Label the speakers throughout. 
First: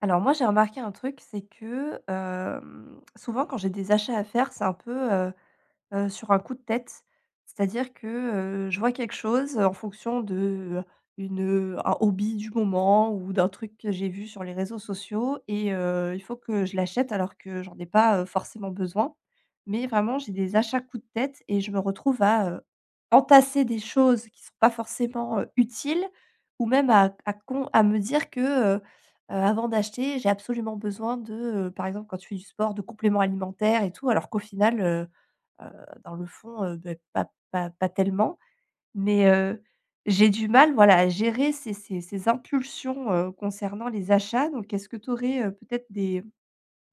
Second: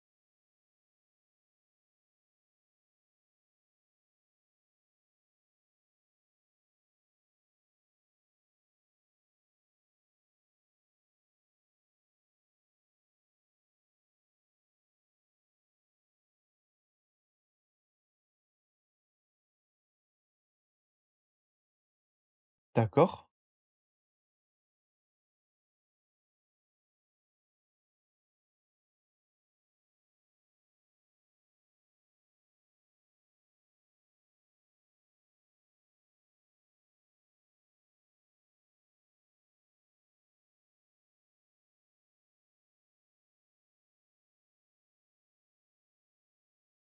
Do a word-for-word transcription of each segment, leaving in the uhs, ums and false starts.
Speaker 1: Alors moi, j'ai remarqué un truc, c'est que, hem, souvent quand j'ai des achats à faire, c'est un peu, heu, Heu, sur un coup de tête. C'est-à-dire que, heu, je vois quelque chose en fonction de, une, un hobby du moment ou d'un truc que j'ai vu sur les réseaux sociaux et heu, il faut que je l'achète alors que j'en ai pas, heu, forcément besoin. Mais vraiment, j'ai des achats coup de tête et je me retrouve à, heu,
Speaker 2: D'accord.
Speaker 1: entasser des choses qui sont pas forcément, heu, utiles ou même à à con à me dire que, heu heu, avant d'acheter, j'ai absolument besoin de, heu, par exemple, quand tu fais du sport, de compléments alimentaires et tout alors qu'au final, Heu, dans le fond, heu, beh, pas pas pas tellement, mais heu, j'ai du mal, voilà, à gérer ces ces ces impulsions, heu, concernant les achats. Donc est-ce que tu aurais, heu, peut-être des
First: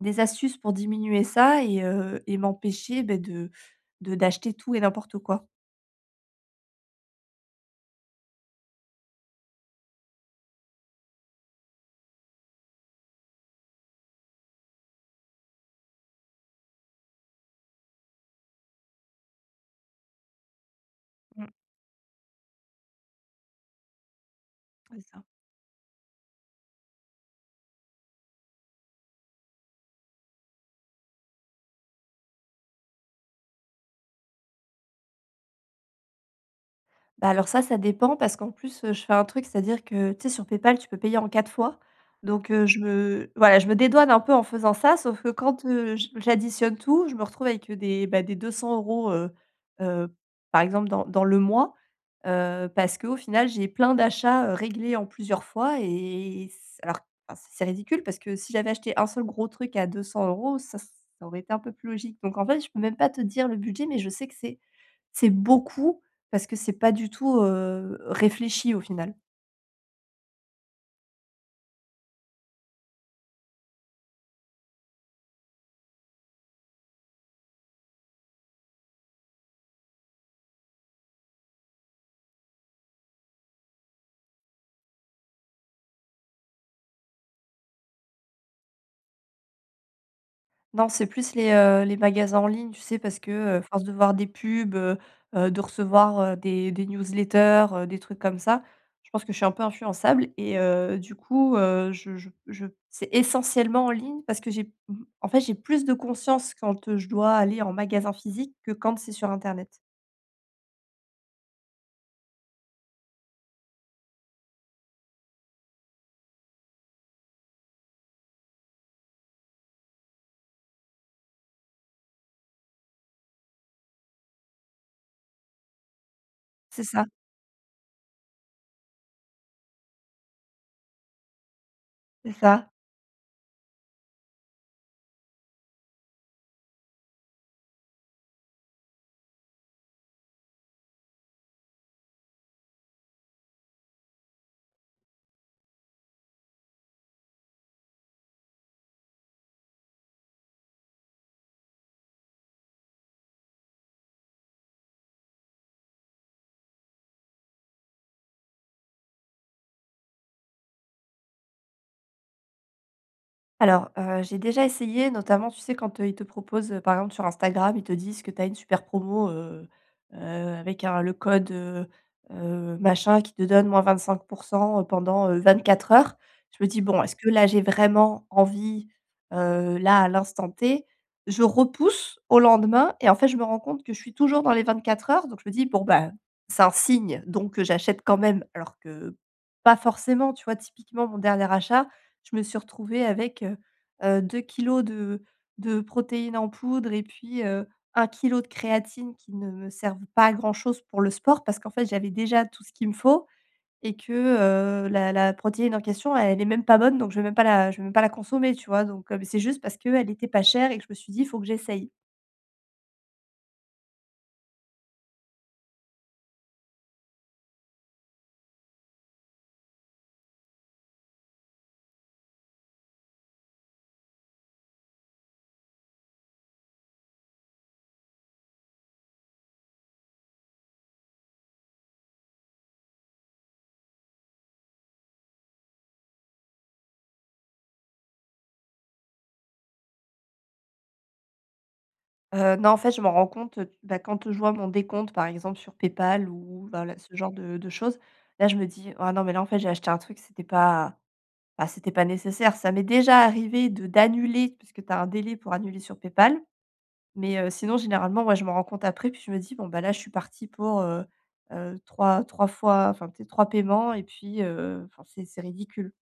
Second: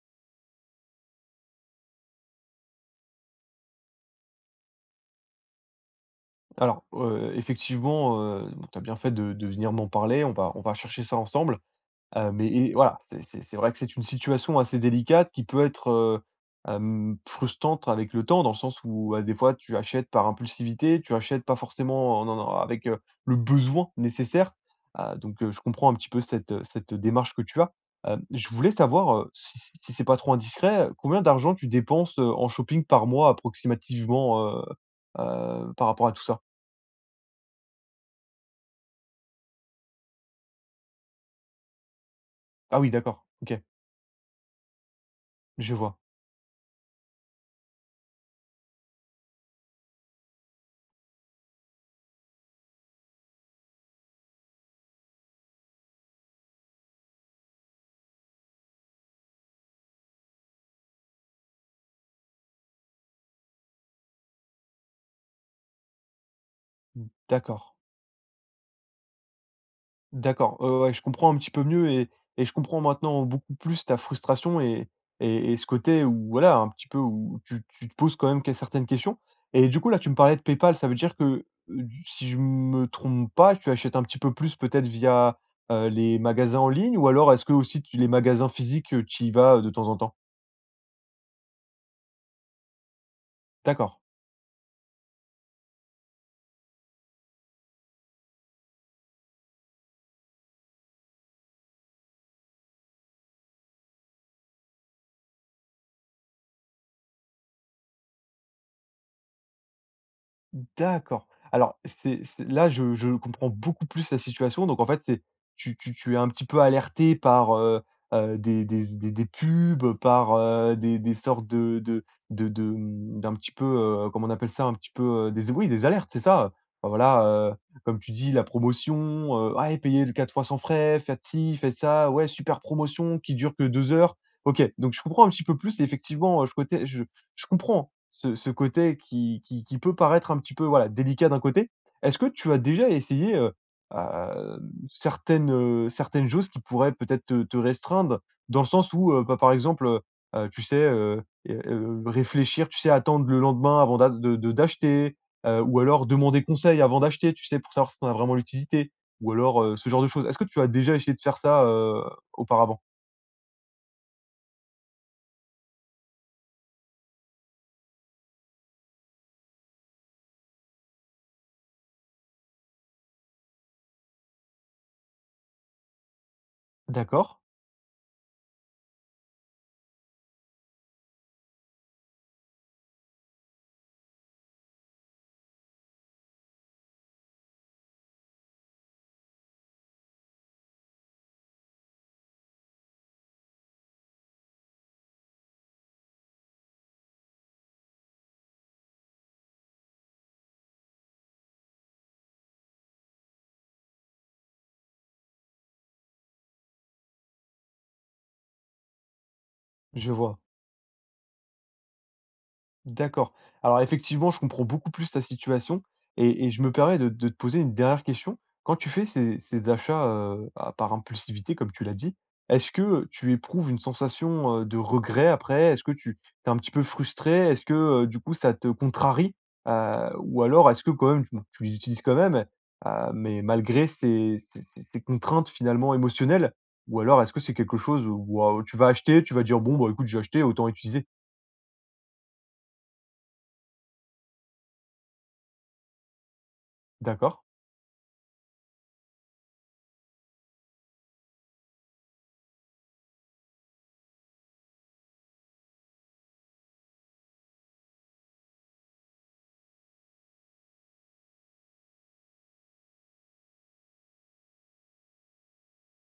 Speaker 1: des astuces pour diminuer ça et heu et m'empêcher, beh, de de d'acheter tout et n'importe quoi?
Speaker 2: Alors, heu, effectivement, heu, bon, tu as bien fait de de venir m'en parler. On va on va chercher ça ensemble. Heu, mais et voilà, c'est c'est c'est vrai que c'est une situation assez délicate qui peut être, heu, hem, frustrante avec le temps, dans le sens où, bah, des fois, tu achètes par impulsivité, tu achètes
Speaker 1: Mmh,
Speaker 2: pas forcément en en avec, heu, le besoin nécessaire.
Speaker 1: c'est
Speaker 2: Heu,
Speaker 1: ça.
Speaker 2: donc heu, je comprends un petit peu cette, heu, cette démarche que tu as. Hem, je voulais savoir, heu, si si si c'est pas trop indiscret, heu, combien d'argent tu dépenses, heu, en shopping par mois approximativement, heu heu, par rapport à tout ça?
Speaker 1: Bah, alors ça, ça dépend parce qu'en plus, heu, je fais un truc, c'est-à-dire que, tu sais, sur PayPal, tu peux payer en quatre fois. Donc, heu,
Speaker 2: Ah
Speaker 1: je
Speaker 2: oui, d'accord,
Speaker 1: me
Speaker 2: OK,
Speaker 1: voilà, je me dédouane un peu en faisant ça, sauf que quand,
Speaker 2: je
Speaker 1: heu,
Speaker 2: vois,
Speaker 1: j j'additionne tout, je me retrouve avec des, bah, des deux cents euros, heu heu, par exemple dans dans le mois, heu, parce qu'au final, j'ai plein d'achats, heu, réglés en plusieurs fois, et c alors, enfin, c'est c'est ridicule parce que si j'avais acheté un seul gros truc à deux cents euros, ça ça aurait été un peu plus logique. Donc en fait, je peux même pas te dire le budget, mais je sais que c'est c'est beaucoup parce que c'est pas du tout,
Speaker 2: d'accord.
Speaker 1: heu, réfléchi au final.
Speaker 2: D'accord, ouais, ouais, ouais, je comprends un petit peu mieux et et je comprends maintenant beaucoup plus ta frustration et et et ce côté où voilà, un petit peu où tu tu te poses quand même que certaines questions et du coup, là, tu me parlais de PayPal, ça veut dire que, heu, du si je me trompe pas, tu achètes un petit peu plus peut-être via, heu, les magasins en ligne ou alors est-ce que aussi tu les magasins physiques, heu, tu y vas de temps en temps?
Speaker 1: Non, c'est plus les, heu, les magasins en ligne, tu sais? Parce que, heu, force de
Speaker 2: D'accord.
Speaker 1: voir des pubs, heu heu, de recevoir, heu, des des newsletters, heu, des trucs comme ça, je pense que je suis un peu influençable et heu, du coup, heu, je je je c'est essentiellement en ligne parce que j'ai mmh, en fait, j'ai plus de conscience quand, heu, je dois aller en magasin physique que quand c'est sur internet.
Speaker 2: D'accord. Alors c'est c'est là, je je comprends beaucoup plus la situation. Donc en fait, c'est tu tu tu es un petit peu alerté par, heu heu, des des des des pubs, par, heu, des des sortes de de de de, mmh, d'un petit peu, heu, comment on appelle ça? Un petit peu, heu, des oui, des alertes, c'est ça, heu.
Speaker 1: C'est
Speaker 2: Bah,
Speaker 1: ça,
Speaker 2: voilà, heu, comme tu dis, la promotion, heu: «Ouais, payez le quatre fois sans frais, faites ci, faites ça, ouais,
Speaker 1: c'est
Speaker 2: super
Speaker 1: ça.
Speaker 2: promotion qui dure que deux heures». OK, donc je comprends un petit peu plus et effectivement, heu, je côté je je comprends ce ce côté qui qui qui peut paraître un petit peu, voilà, délicat d'un côté. Est-ce que tu as déjà essayé, heu, hem, certaines, heu, certaines choses qui pourraient peut-être te te restreindre? Dans le sens où, heu, bah, par exemple, heu tu sais, heu heu heu, réfléchir, tu sais, attendre le lendemain avant d'a de de d'acheter, heu, ou alors demander conseil avant d'acheter, tu sais, pour savoir si on a vraiment l'utilité ou alors, heu, ce genre de choses. Est-ce que tu as déjà essayé de faire ça, heu, auparavant?
Speaker 1: Alors, heu, j'ai déjà essayé notamment, tu sais, quand, heu, ils te proposent, heu, par exemple sur Instagram, ils te disent que tu as une super promo, heu heu, avec un le code, heu heu, machin qui te donne moins vingt-cinq pendant, euh, vingt-quatre heures. Je me dis: «Bon, est-ce que
Speaker 2: D'accord,
Speaker 1: là j'ai vraiment envie, heu, là à l'instant T?» Je repousse au lendemain et en fait, je me rends compte que je suis toujours dans les vingt-quatre heures, donc je me dis: «Bon, bah, c'est un signe, donc heu, j'achète quand même». Alors que pas forcément, tu vois? Typiquement, mon dernier achat, je me suis retrouvée avec, heu heu, 2 kilogrammes de de protéines en poudre et puis, heu, 1 kilogramme de créatine qui ne me servent pas à grand-chose pour le sport parce qu'en fait, j'avais déjà tout ce qu'il me faut et que, heu, la la protéine en question, elle est même pas bonne, donc je vais même pas la je vais même pas la consommer, tu vois? Donc heu, c'est juste parce qu'elle
Speaker 2: je
Speaker 1: était
Speaker 2: vois.
Speaker 1: pas chère et que je me suis dit: «Il faut que j'essaye».
Speaker 2: D'accord. Alors effectivement, je comprends beaucoup plus ta situation et, et je me permets de, de te poser une dernière question. Quand tu fais ces, ces achats euh, à- par impulsivité, comme tu l'as dit, est-ce que tu éprouves une sensation euh, de regret après? Est-ce que tu es un petit peu frustré? Est-ce que euh, du coup ça te contrarie? Euh, ou alors est-ce que quand même tu, bon, tu les utilises quand même, euh, mais malgré ces, ces- ces- ces contraintes finalement émotionnelles? Ou alors est-ce que c'est quelque chose où, euh, tu vas acheter, tu vas dire bon bah écoute j'ai acheté, autant utiliser.
Speaker 1: Heu, non, en fait, je m'en rends compte, heu, bah, quand je vois mon décompte, par exemple, sur PayPal ou voilà, ce genre
Speaker 2: D'accord?
Speaker 1: de de choses. Là, je me dis: «Ah non, mais là, en fait, j'ai acheté un truc, c'était pas bah, c'était pas nécessaire. Ça m'est déjà arrivé de d'annuler, parce que tu as un délai pour annuler sur PayPal, mais heu, sinon généralement, ouais, je m'en rends compte après, puis je me dis: «Bon, bah, là, je suis partie pour, heu heu, trois trois fois, enfin, tu sais, trois paiements et puis, heu, enfin, c'est c'est ridicule».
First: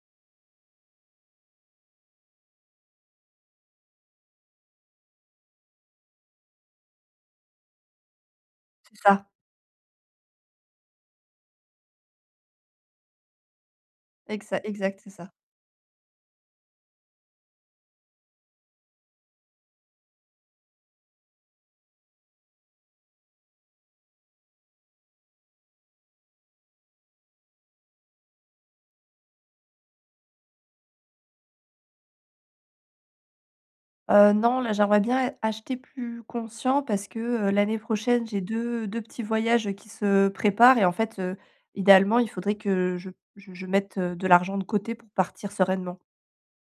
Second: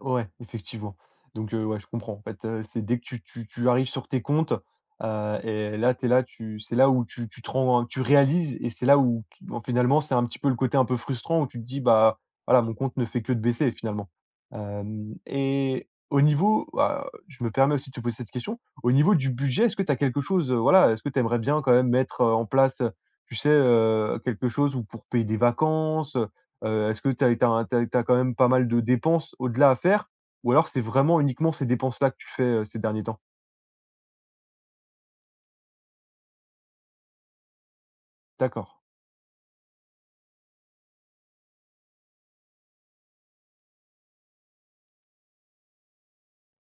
Speaker 2: Ouais, effectivement. Donc heu, ouais, je comprends. En fait, heu, c'est dès que tu tu tu arrives sur tes comptes, heu et là, t'es là, tu c'est là où tu tu te rends hein, tu réalises et c'est
Speaker 1: C'est
Speaker 2: là où
Speaker 1: ça,
Speaker 2: bon, finalement, c'est un petit peu le côté un peu frustrant où tu te dis: «Bah, voilà, mon compte ne fait que de baisser finalement».
Speaker 1: exa exact, c'est
Speaker 2: Hem
Speaker 1: ça.
Speaker 2: Et au niveau, bah, je me permets aussi de te poser cette question. Au niveau du budget, est-ce que tu as quelque chose, heu, voilà, est-ce que tu aimerais bien quand même mettre, heu, en place, tu sais, heu, quelque chose ou pour payer des vacances? Heu, est-ce que tu as tu as tu quand même pas mal de dépenses au-delà à faire? Ou alors c'est vraiment uniquement ces dépenses-là que tu fais, heu, ces derniers temps?
Speaker 1: Heu, non, là, j'aimerais bien acheter plus conscient parce que, heu, l'année prochaine, j'ai
Speaker 2: D'accord.
Speaker 1: deux deux petits voyages qui se préparent et en fait, heu, idéalement, il faudrait que je je je mette, heu, de l'argent de côté pour partir sereinement.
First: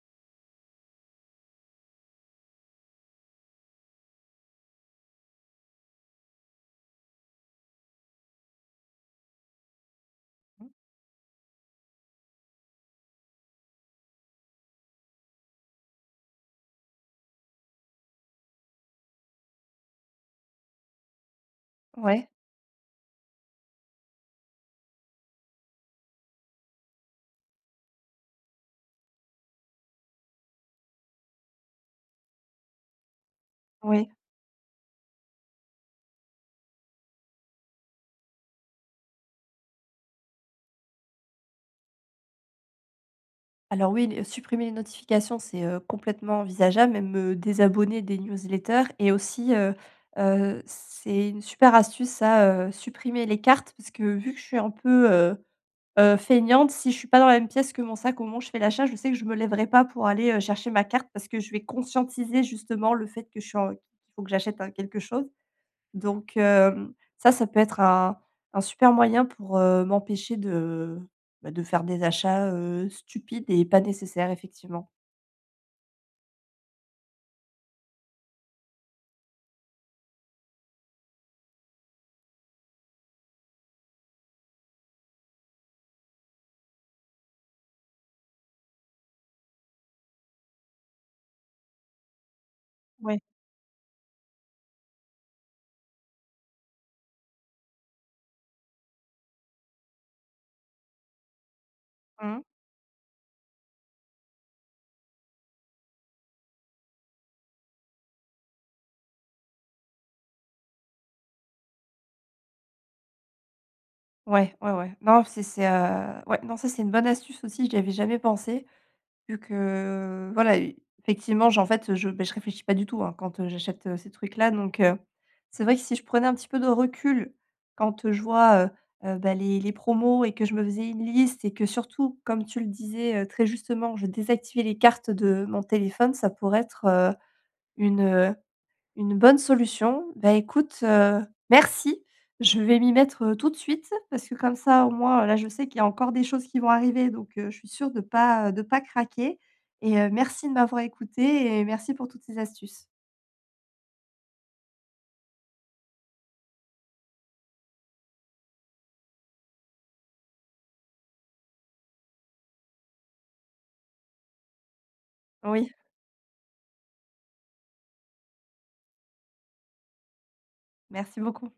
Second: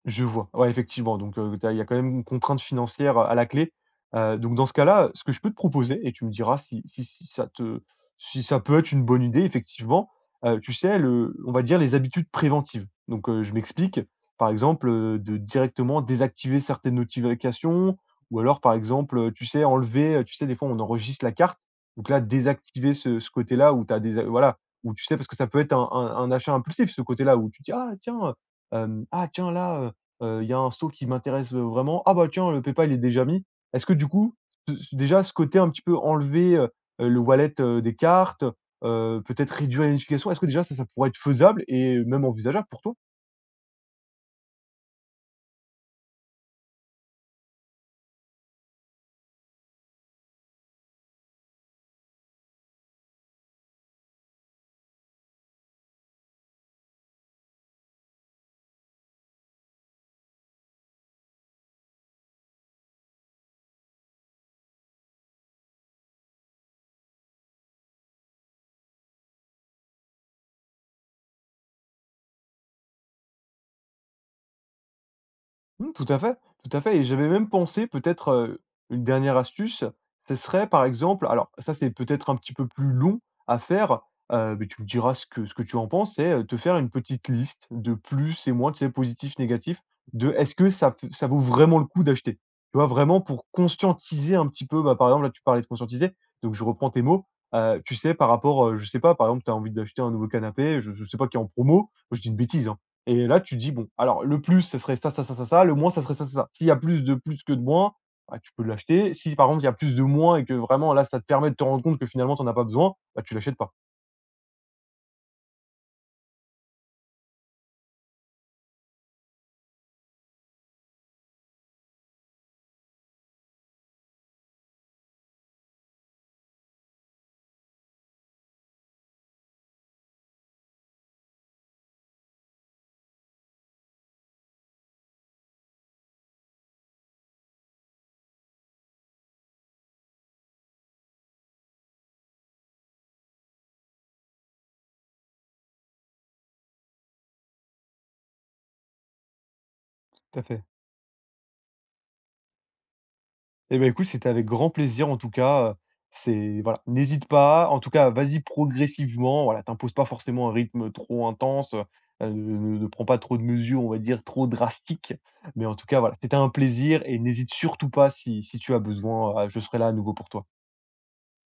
Speaker 2: Je vois. Ouais, effectivement, donc heu, tu il y a quand même une contrainte financière, heu, à la clé. Heu, donc dans ce cas-là, ce que je peux te proposer et tu me diras si si si ça te si ça peut être une bonne idée effectivement, heu, tu sais le on va dire les habitudes préventives. Donc heu, je m'explique. Par exemple, heu, de directement désactiver certaines notifications ou alors par exemple, heu, tu sais enlever, heu, tu sais des fois on enregistre la carte, donc là
Speaker 1: Ouais,
Speaker 2: désactiver ce ce côté-là où tu as des voilà, où tu sais parce que ça peut être un un un achat impulsif ce côté-là où tu dis: «Ah tiens, heu, ah tiens là, heu, il y a un saut qui m'intéresse, heu, vraiment. Ah bah tiens, le PayPal il est déjà mis. Est-ce que du
Speaker 1: oui.
Speaker 2: coup, ce ce déjà ce côté un petit peu enlever, heu, heu, le wallet, heu, des cartes, heu, peut-être réduire les notifications, est-ce que déjà ça, ça pourrait être faisable et même envisageable pour toi?
Speaker 1: Alors oui, les supprimer les notifications, c'est, heu, complètement envisageable, même me désabonner des newsletters, et aussi, heu heu, c'est une super astuce ça, heu, supprimer les cartes parce que vu que je suis un peu, heu heu, feignante, si je suis pas dans la même pièce que mon sac au moment où je fais l'achat, je sais que je me lèverai pas pour aller, heu, chercher ma carte, parce que je vais conscientiser justement le fait que je suis en qu'il faut que j'achète un quelque chose. Donc hem, ça, ça peut être un un super moyen pour, heu, m'empêcher de, bah, de faire des achats, heu, stupides et pas nécessaires effectivement.
Speaker 2: Mmh, tout à fait, tout à fait et j'avais même pensé peut-être, heu, une dernière astuce, ce serait par exemple alors ça c'est peut-être un petit peu plus long à faire, heu, mais tu me diras ce que ce que tu en penses, c'est, heu, te faire une petite liste de plus et moins, tu sais, positifs, négatifs, de est-ce que ça p ça vaut vraiment le coup d'acheter? Tu vois?
Speaker 1: Ouais.
Speaker 2: Vraiment pour conscientiser un petit peu, bah, par exemple là tu parlais de conscientiser, donc je reprends tes mots, heu, tu sais par rapport, heu, je sais pas, par exemple, tu as envie d'acheter un nouveau canapé, je je sais pas, qui est en promo, je dis une
Speaker 1: Mmh.
Speaker 2: bêtise, hein. Et là, tu dis: «Bon, alors le plus, ça serait ça, ça, ça, ça, ça, le moins, ça serait ça, ça, ça». S'il y a plus de plus que de moins, bah, tu peux l'acheter. Si par contre, il y a plus de moins et que vraiment là, ça te permet de te rendre compte que finalement, tu en as pas besoin, bah, tu l'achètes pas.
Speaker 1: Ouais, ouais, ouais. Non, c'est c'est, heu, ouais, non, ça, c'est une bonne astuce aussi, j'y avais jamais pensé. Vu que, voilà, heu, effectivement, j'en fait, je beh, je réfléchis pas du tout, hein, quand, heu, j'achète, heu, ces trucs-là. Donc heu, c'est vrai que si je prenais un petit peu de recul quand, heu, je vois, heu heu, bah, les les promos, et que je me faisais une liste, et que surtout, comme tu le disais, heu, très justement, je désactivais les cartes de mon téléphone, ça pourrait être, heu, une, une bonne solution? Bah, écoute, heu, merci. Je vais m'y mettre, heu, tout de suite parce que comme ça, au moins, heu, là, je sais qu'il y a encore des choses qui vont arriver, donc heu, je suis sûre de pas, de pas craquer, et heu,
Speaker 2: Tout à
Speaker 1: merci de
Speaker 2: fait.
Speaker 1: m'avoir écoutée et merci pour toutes ces astuces.
Speaker 2: Et bah, écoute, c'était avec grand plaisir en tout cas, heu, c'est voilà, n'hésite pas, en tout cas, vas-y progressivement, voilà, t'imposes pas forcément un rythme trop intense, heu, ne ne prends pas trop de mesures, on va dire, trop drastiques. Mais
Speaker 1: Oui,
Speaker 2: en tout cas, voilà, c'était un plaisir et n'hésite surtout pas si si tu as besoin, heu, je serai là à nouveau pour toi.
Speaker 1: merci beaucoup.